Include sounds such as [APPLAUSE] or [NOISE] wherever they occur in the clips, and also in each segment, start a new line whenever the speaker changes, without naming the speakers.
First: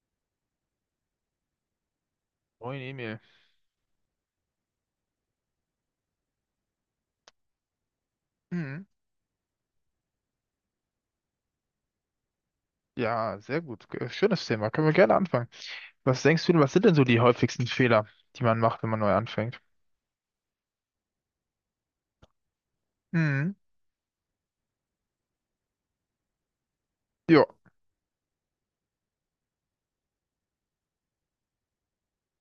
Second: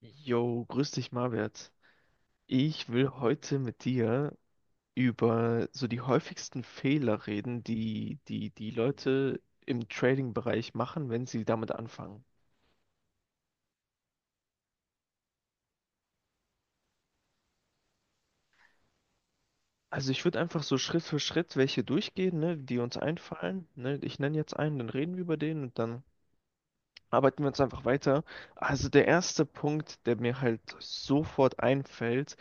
Jo, grüß dich, Marwert.
Moin
Ich will
Emil.
heute mit dir über so die häufigsten Fehler reden, die die
Hm.
Leute im Trading-Bereich machen, wenn sie damit anfangen.
Ja, sehr gut. Schönes Thema. Können wir gerne anfangen. Was denkst du denn, was sind denn so die häufigsten Fehler, die man macht, wenn man neu anfängt?
Also ich würde einfach so Schritt für Schritt welche durchgehen, ne, die uns
Hm.
einfallen. Ne? Ich nenne jetzt einen, dann reden wir über den und dann arbeiten
Jo.
wir uns einfach weiter. Also der erste Punkt, der mir halt sofort einfällt,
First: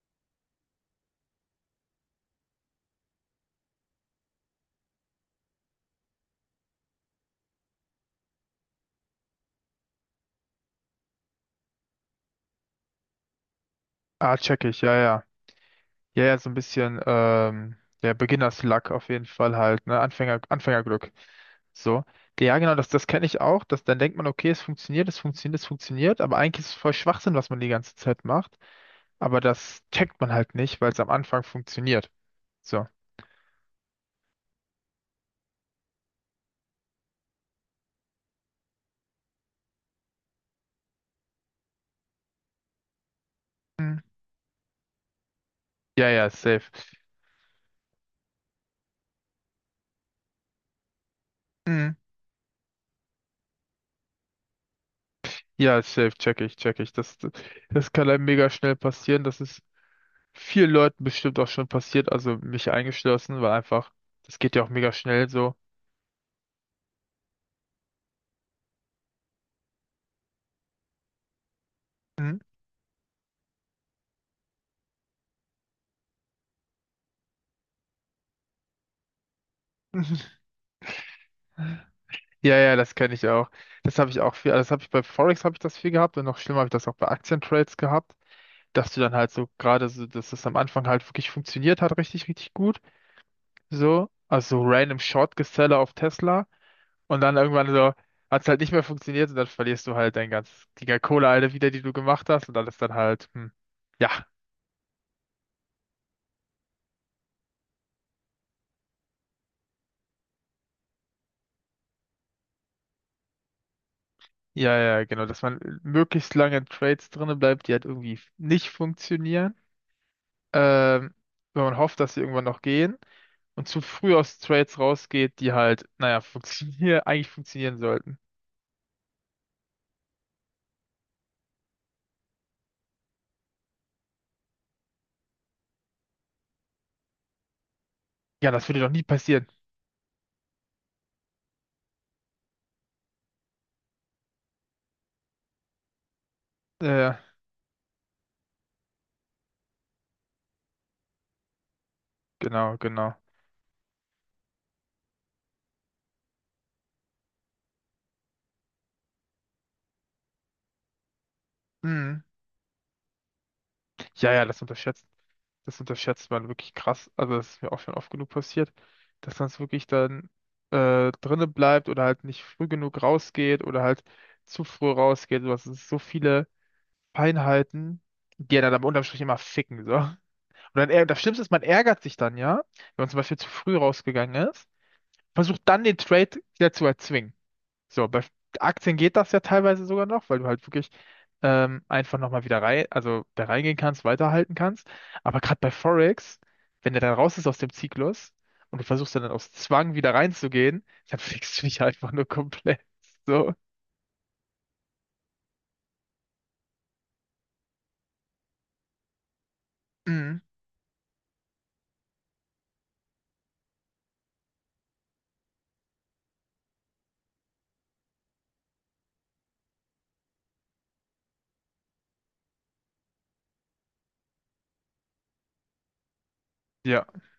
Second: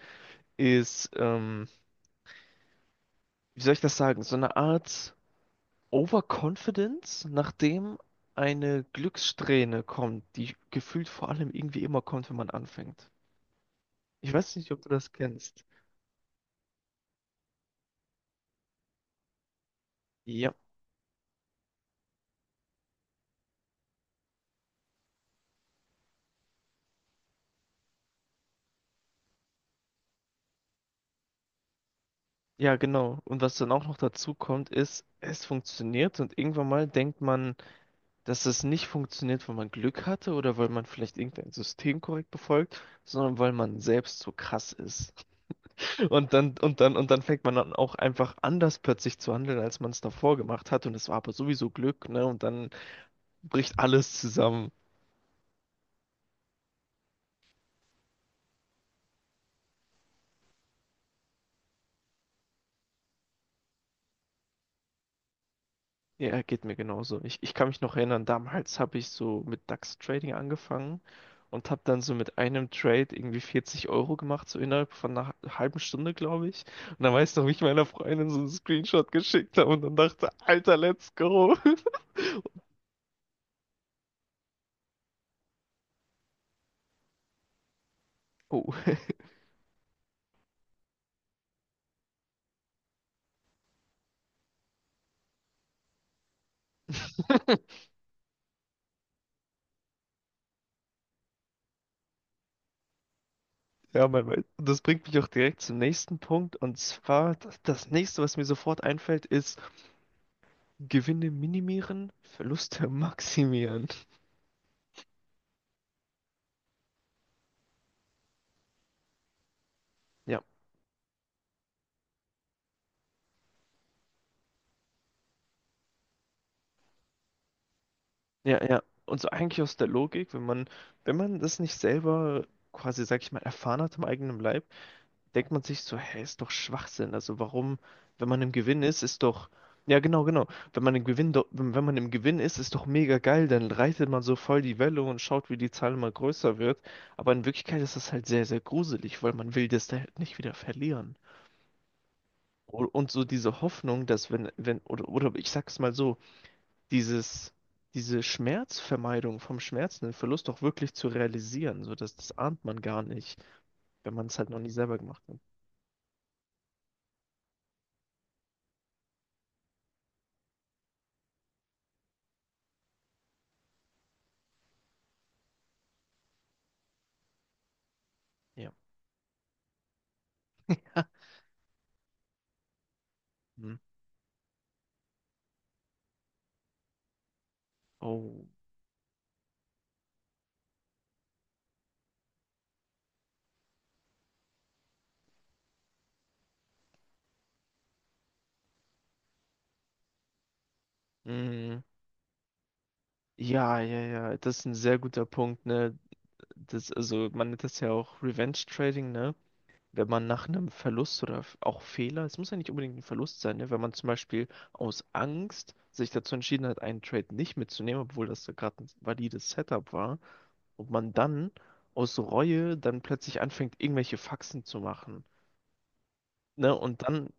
ist, wie soll ich das sagen, so eine Art Overconfidence, nachdem eine Glückssträhne kommt, die gefühlt vor allem irgendwie immer kommt, wenn man anfängt. Ich
Ah,
weiß
check
nicht, ob
ich.
du
Ja,
das
ja.
kennst.
Ja, ja, so ein bisschen, der Beginner's-Luck auf jeden Fall halt, ne?
Ja,
Anfängerglück. So. Ja, genau, das kenne ich auch. Dass dann denkt man, okay, es funktioniert, es funktioniert, es funktioniert, aber eigentlich ist es voll Schwachsinn, was man die ganze Zeit macht. Aber das checkt man halt nicht, weil es am Anfang funktioniert.
ja,
So.
genau. Und was dann auch noch dazu kommt, ist, es funktioniert und irgendwann mal denkt man, dass es nicht funktioniert, weil man Glück hatte oder weil man vielleicht irgendein System korrekt befolgt, sondern weil man
Hm.
selbst so krass ist.
Ja, ja,
Und dann,
safe.
und dann fängt man dann auch einfach anders plötzlich zu handeln, als man es davor gemacht hat. Und es war aber sowieso Glück, ne? Und dann bricht alles zusammen.
Ja, safe, check ich, check ich. Das kann einem mega schnell passieren. Das ist vielen Leuten bestimmt auch schon passiert, also mich eingeschlossen, weil einfach, das geht ja auch mega schnell so.
Ja, geht mir genauso. Ich kann mich noch erinnern, damals habe ich so mit DAX Trading angefangen und habe dann so mit
Mhm.
einem Trade irgendwie 40 € gemacht, so innerhalb von einer halben Stunde, glaube ich. Und dann weiß noch, wie ich meiner Freundin so einen Screenshot geschickt habe und dann dachte,
[LAUGHS]
Alter, let's go. [LAUGHS]
Ja, ja, das kenne ich auch. Das habe ich auch viel, also das habe ich bei Forex habe ich das viel gehabt und noch schlimmer habe ich das auch bei Aktientrades gehabt, dass
Oh.
du dann halt so gerade so, dass das am Anfang halt wirklich funktioniert hat, richtig, richtig gut. So, also so random Short Geseller auf Tesla. Und dann irgendwann so, hat es halt nicht mehr funktioniert und dann verlierst du halt die ganze Kohle alle wieder, die du gemacht hast und dann ist dann halt,
Ja,
ja,
man weiß. Und das bringt mich auch direkt zum nächsten Punkt. Und zwar, das nächste, was mir sofort einfällt, ist Gewinne minimieren, Verluste maximieren.
ja, ja, genau, dass man möglichst lange in Trades drinne bleibt, die halt irgendwie nicht funktionieren,
Ja,
ähm, wenn man hofft, dass sie irgendwann noch gehen und zu früh aus Trades rausgeht, die halt, naja, funktionieren, [LAUGHS] eigentlich funktionieren sollten.
ja, ja. Und so eigentlich aus der Logik, wenn man das nicht selber quasi, sag ich mal, erfahren hat im eigenen Leib, denkt man sich so, hey, ist doch Schwachsinn. Also warum, wenn man
Ja,
im
das würde
Gewinn
doch
ist,
nie
ist
passieren.
doch, ja genau, genau. Wenn man im Gewinn, do- Wenn man im Gewinn ist, ist doch mega geil. Dann reitet man so voll die Welle und schaut, wie die Zahl immer größer wird.
Äh,
Aber in Wirklichkeit ist das halt sehr, sehr gruselig, weil man will das da halt nicht wieder verlieren.
genau,
Und
genau.
so diese Hoffnung, dass wenn, wenn, oder, ich sag's mal so, dieses, diese Schmerzvermeidung vom Schmerz, den Verlust auch wirklich zu realisieren. So, dass
Hm.
das ahnt man gar nicht, wenn man
Ja,
es
ja,
halt noch nie selber gemacht hat.
das unterschätzt man wirklich krass. Also das ist mir auch schon oft genug passiert, dass man es wirklich dann drinne bleibt oder halt nicht früh genug rausgeht oder halt zu früh rausgeht. Du hast so viele Feinheiten, die ja
Ja.
dann am unterm Strich immer ficken, so. Und dann,
Ha.
das Schlimmste ist, man ärgert sich dann, ja, wenn man zum Beispiel zu
Hm.
früh rausgegangen ist, versucht dann den Trade wieder zu erzwingen. So, bei
Oh.
Aktien geht das ja teilweise sogar noch, weil du halt wirklich einfach nochmal wieder rein, also da reingehen kannst, weiterhalten kannst. Aber gerade bei Forex, wenn der dann raus ist aus dem Zyklus und du versuchst dann aus Zwang wieder reinzugehen, dann [LAUGHS] fickst du
Hm.
dich einfach nur komplett. So.
Ja, ja, ja. Das ist ein sehr guter Punkt, ne? Das, also man nennt das ja auch Revenge Trading, ne? Wenn man
Mhm.
nach einem Verlust oder auch Fehler, es muss ja nicht unbedingt ein Verlust sein, ne? Wenn man zum Beispiel aus Angst sich dazu entschieden hat, einen Trade nicht mitzunehmen, obwohl das ja gerade ein valides Setup war, ob man dann aus Reue dann plötzlich anfängt, irgendwelche Faxen zu machen, ne, und
Ja,
dann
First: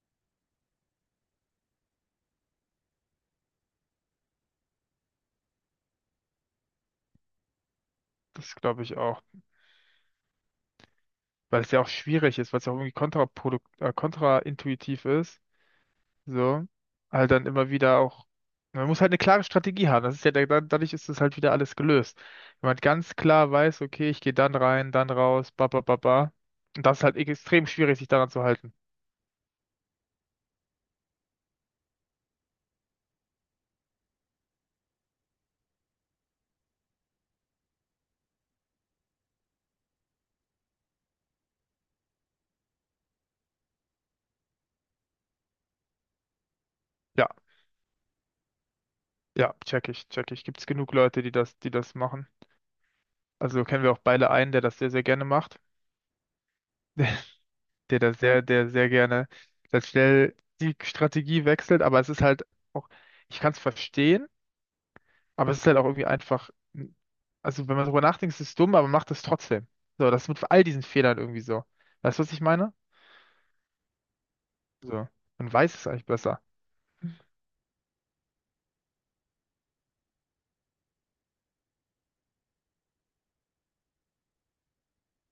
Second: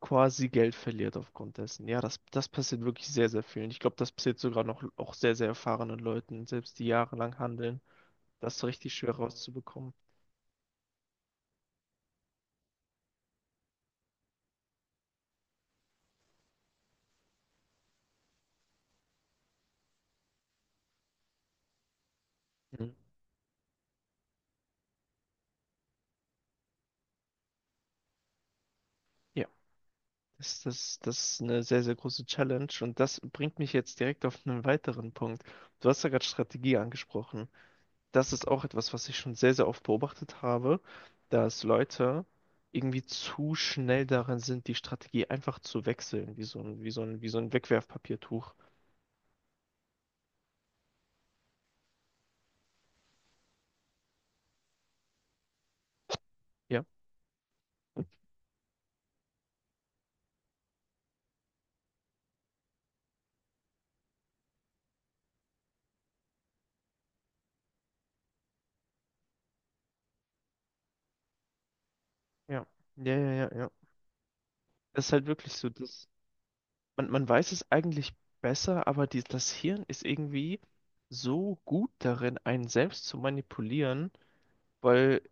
quasi Geld verliert aufgrund dessen. Ja, das, das passiert wirklich sehr, sehr vielen. Ich glaube, das passiert sogar noch auch sehr, sehr erfahrenen Leuten, selbst die jahrelang handeln,
das
das so
glaube
richtig
ich
schwer
auch.
rauszubekommen.
Weil es ja auch schwierig ist, weil es ja auch irgendwie kontraprodukt kontraintuitiv ist. So, halt dann immer wieder auch, man muss halt eine klare Strategie haben. Das ist ja, dadurch ist das halt wieder alles gelöst. Wenn man
Mhm.
ganz klar weiß, okay, ich gehe dann rein, dann raus, ba, ba, ba, ba. Und das ist halt extrem schwierig, sich daran zu halten.
Ja, das ist eine sehr, sehr große Challenge und das bringt mich jetzt direkt auf einen weiteren Punkt. Du hast ja gerade Strategie angesprochen. Das ist auch etwas, was ich schon sehr, sehr oft beobachtet habe, dass Leute irgendwie zu schnell darin sind, die Strategie einfach zu wechseln,
Ja,
wie so ein Wegwerfpapiertuch.
ja, check ich, check ich. Gibt's genug Leute, die das machen? Also kennen wir auch beide einen, der das sehr, sehr gerne macht.
Ja.
[LAUGHS] Der sehr gerne dann schnell die Strategie wechselt, aber es ist halt auch, ich kann es verstehen. Aber es ist halt auch irgendwie einfach, also wenn man darüber nachdenkt, ist es dumm, aber macht es trotzdem. So, das ist mit all diesen Fehlern irgendwie so. Weißt du, was ich
Ja.
meine?
Ja. Das
So,
ist halt
man
wirklich so,
weiß es eigentlich
dass
besser.
man weiß es eigentlich besser, aber die, das Hirn ist irgendwie so gut darin, einen selbst zu manipulieren, weil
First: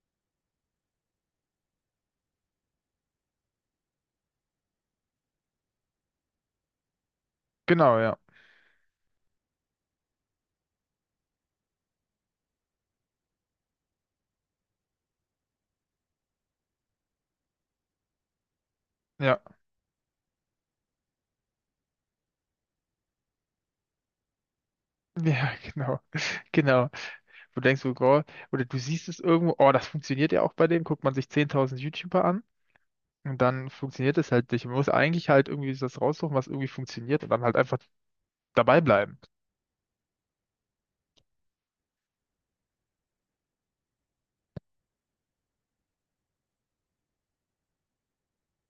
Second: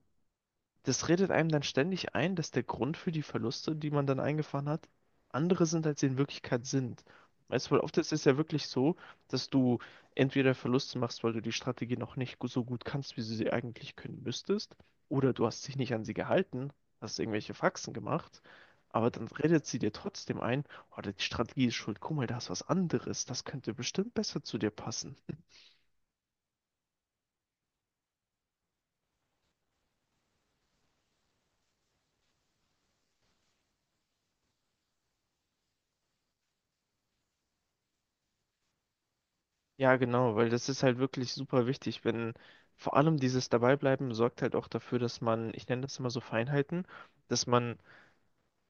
das redet einem dann ständig ein, dass der Grund für die Verluste, die man dann eingefahren hat, andere sind, als sie in Wirklichkeit sind. Weißt du, weil oft
Genau,
ist
ja.
es ja wirklich so, dass du entweder Verluste machst, weil du die Strategie noch nicht gu- so gut kannst, wie du sie eigentlich können müsstest, oder du hast dich nicht an sie gehalten, hast irgendwelche Faxen gemacht, aber dann
Ja,
redet sie dir trotzdem ein, oh, die Strategie ist schuld, guck mal, da ist was anderes, das könnte bestimmt besser zu dir passen.
ja, [LAUGHS] genau. Genau. Du denkst, so, oh, oder du siehst es irgendwo, oh, das funktioniert ja auch bei dem, guckt man sich 10.000 YouTuber an und dann funktioniert es halt nicht. Man muss eigentlich halt irgendwie das raussuchen, was irgendwie funktioniert und dann halt einfach dabei bleiben.
Ja, genau, weil das ist halt wirklich super wichtig, wenn vor allem dieses Dabeibleiben sorgt halt auch dafür, ich nenne das immer so Feinheiten, dass man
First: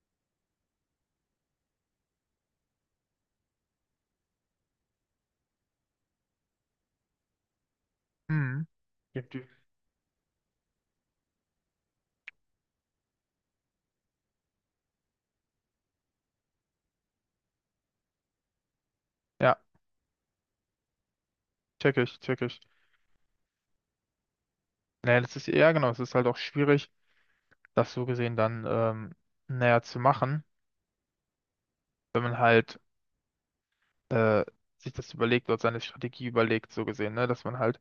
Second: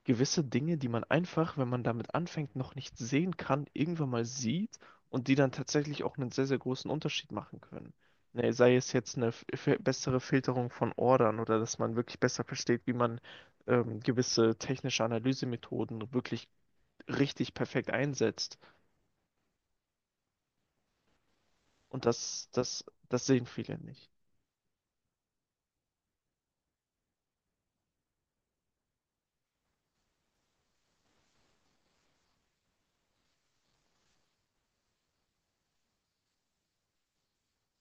gewisse Dinge, die man einfach, wenn man damit anfängt, noch nicht sehen kann, irgendwann mal sieht und die dann tatsächlich auch einen sehr, sehr großen Unterschied machen können. Ne,
Mhm.
sei es jetzt eine bessere Filterung von Ordern oder dass man wirklich besser versteht, wie man gewisse technische Analysemethoden wirklich richtig perfekt einsetzt.
Ja, check
Und
ich, check
das,
ich.
das, das sehen viele nicht.
Naja, das ist, ja genau, es ist halt auch schwierig, das so gesehen dann näher zu machen, wenn man halt äh, sich das überlegt oder seine Strategie überlegt, so gesehen, ne? Dass man halt,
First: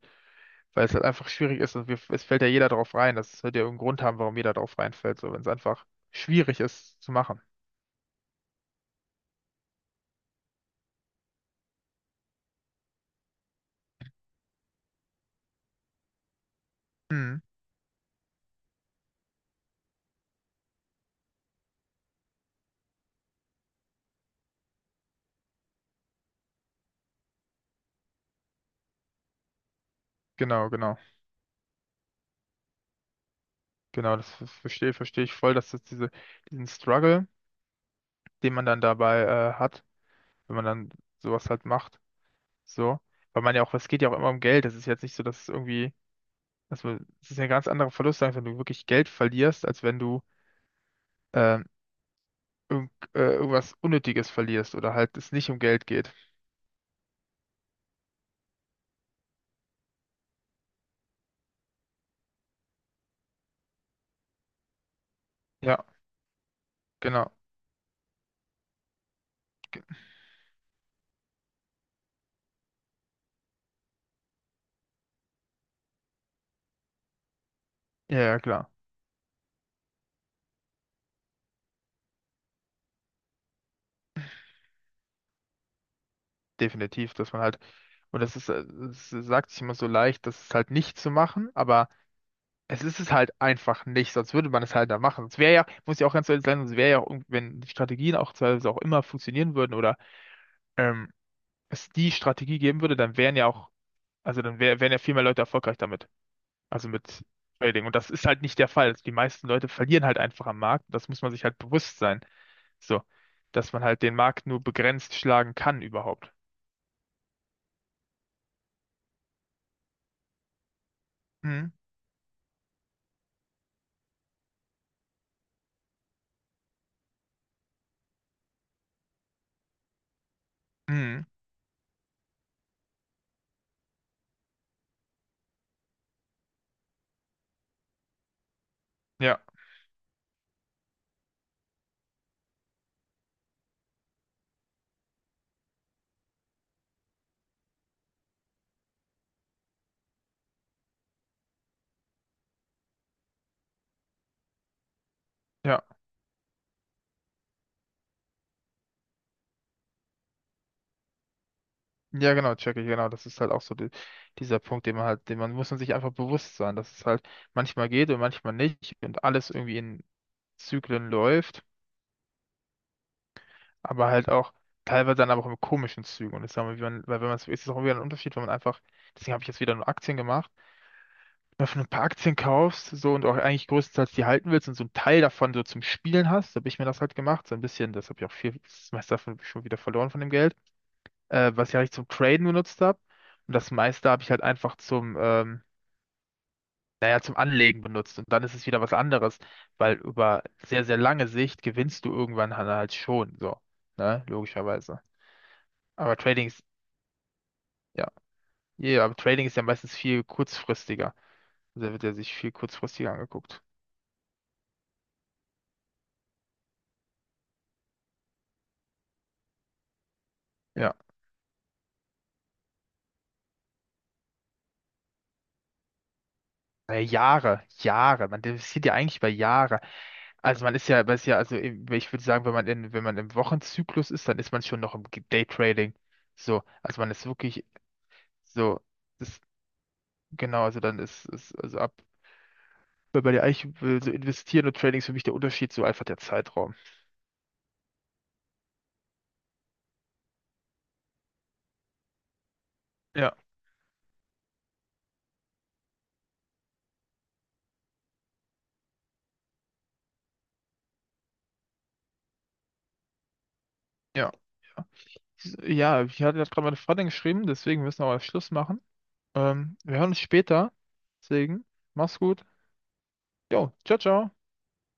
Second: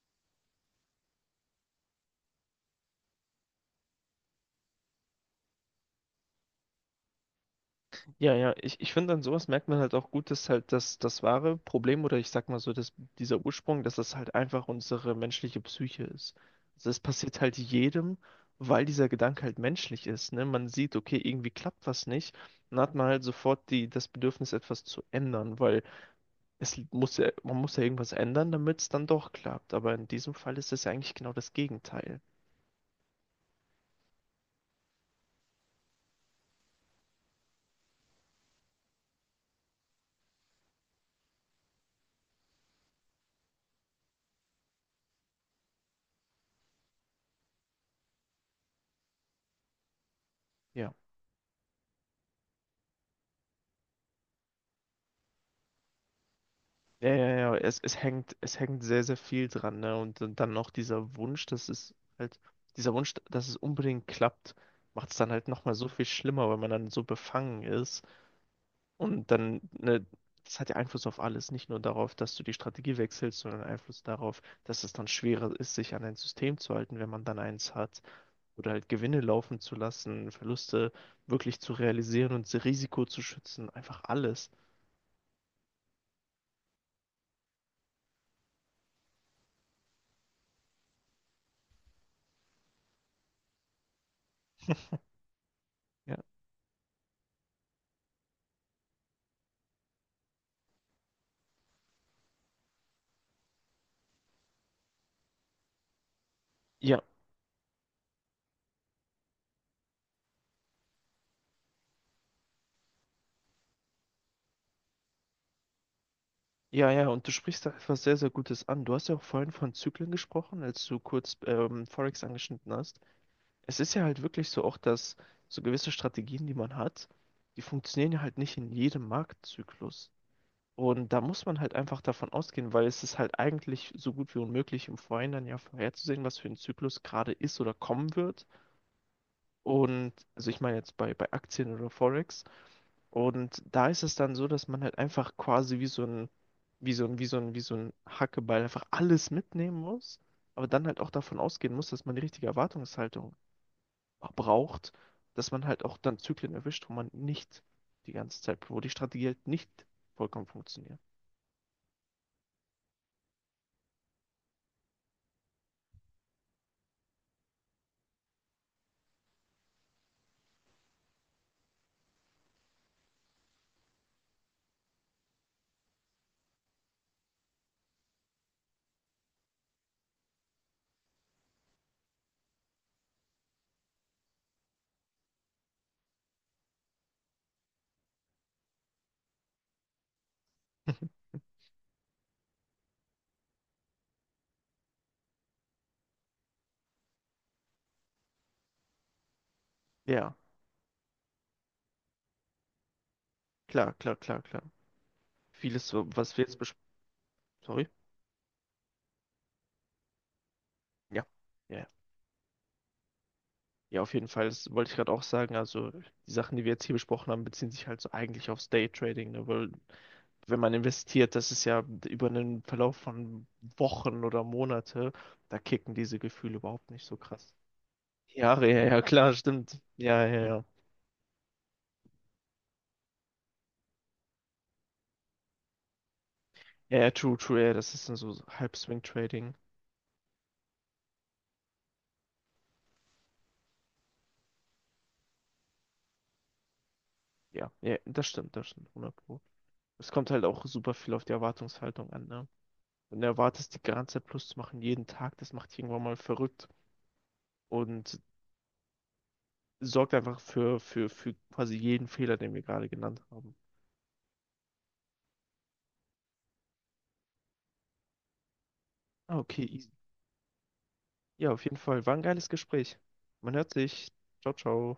weil es halt einfach schwierig ist und es fällt ja jeder drauf rein, das wird ja irgendeinen Grund haben, warum jeder drauf reinfällt, so wenn es einfach schwierig ist zu machen.
Ja, ja, ich finde, an sowas merkt man halt auch gut, das wahre Problem oder ich sag mal so, dass dieser Ursprung, dass das halt einfach unsere menschliche Psyche ist. Also das passiert
Mhm.
halt jedem, weil dieser Gedanke halt menschlich ist, ne? Man sieht, okay, irgendwie klappt was nicht, dann hat man halt sofort das Bedürfnis, etwas zu ändern, weil man muss ja irgendwas ändern, damit es dann doch klappt. Aber in diesem Fall
Genau,
ist es ja
genau,
eigentlich genau das Gegenteil.
genau, das verstehe ich voll, dass das diesen Struggle, den man dann dabei hat, wenn man dann sowas halt macht, so. Weil man ja auch, es geht ja auch immer um Geld, es ist jetzt nicht so, dass es irgendwie. Also, es ist ja ein ganz anderer Verlust, als wenn du wirklich Geld verlierst, als wenn du
Ja.
ähm, irgendwas Unnötiges verlierst oder halt es nicht um Geld geht.
Ja, ja, ja, es hängt sehr, sehr viel dran, ne? Und dann noch dieser Wunsch, dieser Wunsch, dass es unbedingt klappt, macht es dann halt nochmal
Ja,
so viel schlimmer, weil man dann so
genau.
befangen ist. Und dann, ne, das hat ja Einfluss auf alles, nicht nur darauf, dass du die Strategie wechselst, sondern Einfluss darauf, dass es dann schwerer ist, sich an ein System zu halten, wenn man dann eins hat.
Ja, ja, klar.
Oder halt Gewinne laufen zu lassen, Verluste wirklich zu realisieren und Risiko zu schützen, einfach alles.
Definitiv, dass man halt, und das ist, es sagt sich immer so leicht, das ist halt nicht zu machen, aber es ist es halt einfach nicht, sonst würde man es halt da machen. Sonst wäre ja, muss ja auch
Ja.
ganz ehrlich sein, sonst wäre ja auch, wenn die Strategien auch teilweise auch immer funktionieren würden oder ähm, es die Strategie geben würde, dann wären ja auch, also dann wären ja viel mehr Leute erfolgreich damit. Also
Ja,
mit Trading. Und das ist halt nicht der Fall. Die meisten Leute verlieren halt einfach am Markt. Das muss man sich halt bewusst sein. So, dass man halt den Markt nur begrenzt schlagen kann überhaupt.
Ja, und du sprichst da etwas sehr, sehr Gutes an. Du hast ja auch vorhin von Zyklen gesprochen, als du kurz
Mhm.
Forex angeschnitten hast. Es ist ja halt wirklich so auch, dass so gewisse Strategien, die man hat, die funktionieren ja halt nicht in jedem Marktzyklus. Und da
Mhm.
muss man halt einfach davon ausgehen, weil es ist halt eigentlich so gut wie unmöglich, im Vorhinein dann ja vorherzusehen, was für ein Zyklus gerade ist oder kommen wird.
Ja,
Und also ich meine bei Aktien oder Forex. Und da ist es dann so, dass man halt einfach quasi wie so ein, wie so ein, wie so ein, wie so ein Hackeball einfach alles mitnehmen muss, aber dann halt auch davon ausgehen muss, dass man die richtige Erwartungshaltung braucht, dass man halt
ja.
auch dann Zyklen erwischt, wo man nicht die ganze Zeit, wo die Strategie halt nicht vollkommen funktioniert.
Ja, genau, check ich, genau. Das ist halt auch so dieser Punkt, den man halt, den man muss man sich einfach bewusst sein, dass es halt manchmal geht und manchmal nicht und alles irgendwie in Zyklen läuft, aber halt auch teilweise dann aber auch in komischen Zügen. Und das sagen wir, wie man, weil wenn man es, ist es auch wieder ein Unterschied, wenn man einfach, deswegen habe ich jetzt wieder nur Aktien gemacht. Wenn du ein paar Aktien kaufst, so und auch eigentlich größtenteils die halten willst und so einen Teil davon so zum Spielen hast, so habe ich mir das halt gemacht, so ein bisschen, das habe ich auch viel, das meiste davon schon wieder verloren von dem Geld,
[LAUGHS]
äh, was ich eigentlich zum Traden benutzt habe und das meiste habe ich halt einfach zum, naja, zum Anlegen benutzt und dann ist es wieder was anderes, weil
Ja,
über sehr, sehr lange Sicht gewinnst du irgendwann halt schon, so,
klar, klar,
ne,
klar, klar.
logischerweise.
Vieles, so,
Aber
was wir
Trading
jetzt
ist,
besprechen. Sorry?
ja, ja, aber Trading ist ja meistens viel kurzfristiger,
Ja. Ja.
also wird ja sich viel kurzfristiger angeguckt.
Ja, auf jeden Fall. Das wollte ich gerade auch sagen. Also, die Sachen, die wir jetzt hier besprochen haben, beziehen sich halt so eigentlich aufs Daytrading, ne? Weil wenn man
Ja.
investiert, das ist ja über einen Verlauf von Wochen oder Monate, da kicken diese Gefühle überhaupt nicht so krass.
Jahre, Jahre. Man
Jahre, ja,
investiert ja
ja,
eigentlich über
klar,
Jahre.
stimmt. Ja, ja, ja.
Also man ist ja, also ich würde sagen, wenn man im Wochenzyklus ist, dann ist man schon noch im Daytrading. So,
Ja,
also
ja,
man ist
true, true,
wirklich
ja, das ist dann so
so, das,
Halbswing-Trading.
genau, also dann ist also ab, weil bei dir eigentlich will so investieren und Trading ist für mich der Unterschied, so einfach der Zeitraum.
Ja, ja, das stimmt, 100 Pro. Es kommt halt auch super viel auf die Erwartungshaltung an, ne? Wenn du
Ja,
erwartest, die ganze Zeit Plus zu machen, jeden Tag, das macht dich irgendwann mal verrückt und sorgt einfach für quasi jeden Fehler, den wir gerade genannt haben.
ja. Ja, ich hatte gerade meine Freundin geschrieben, deswegen müssen wir auch Schluss machen.
Ah, okay, easy.
Wir hören uns später.
Ja, auf
Deswegen,
jeden Fall. War
mach's
ein
gut.
geiles Gespräch. Man hört
Jo, ciao,
sich.
ciao.
Ciao, ciao.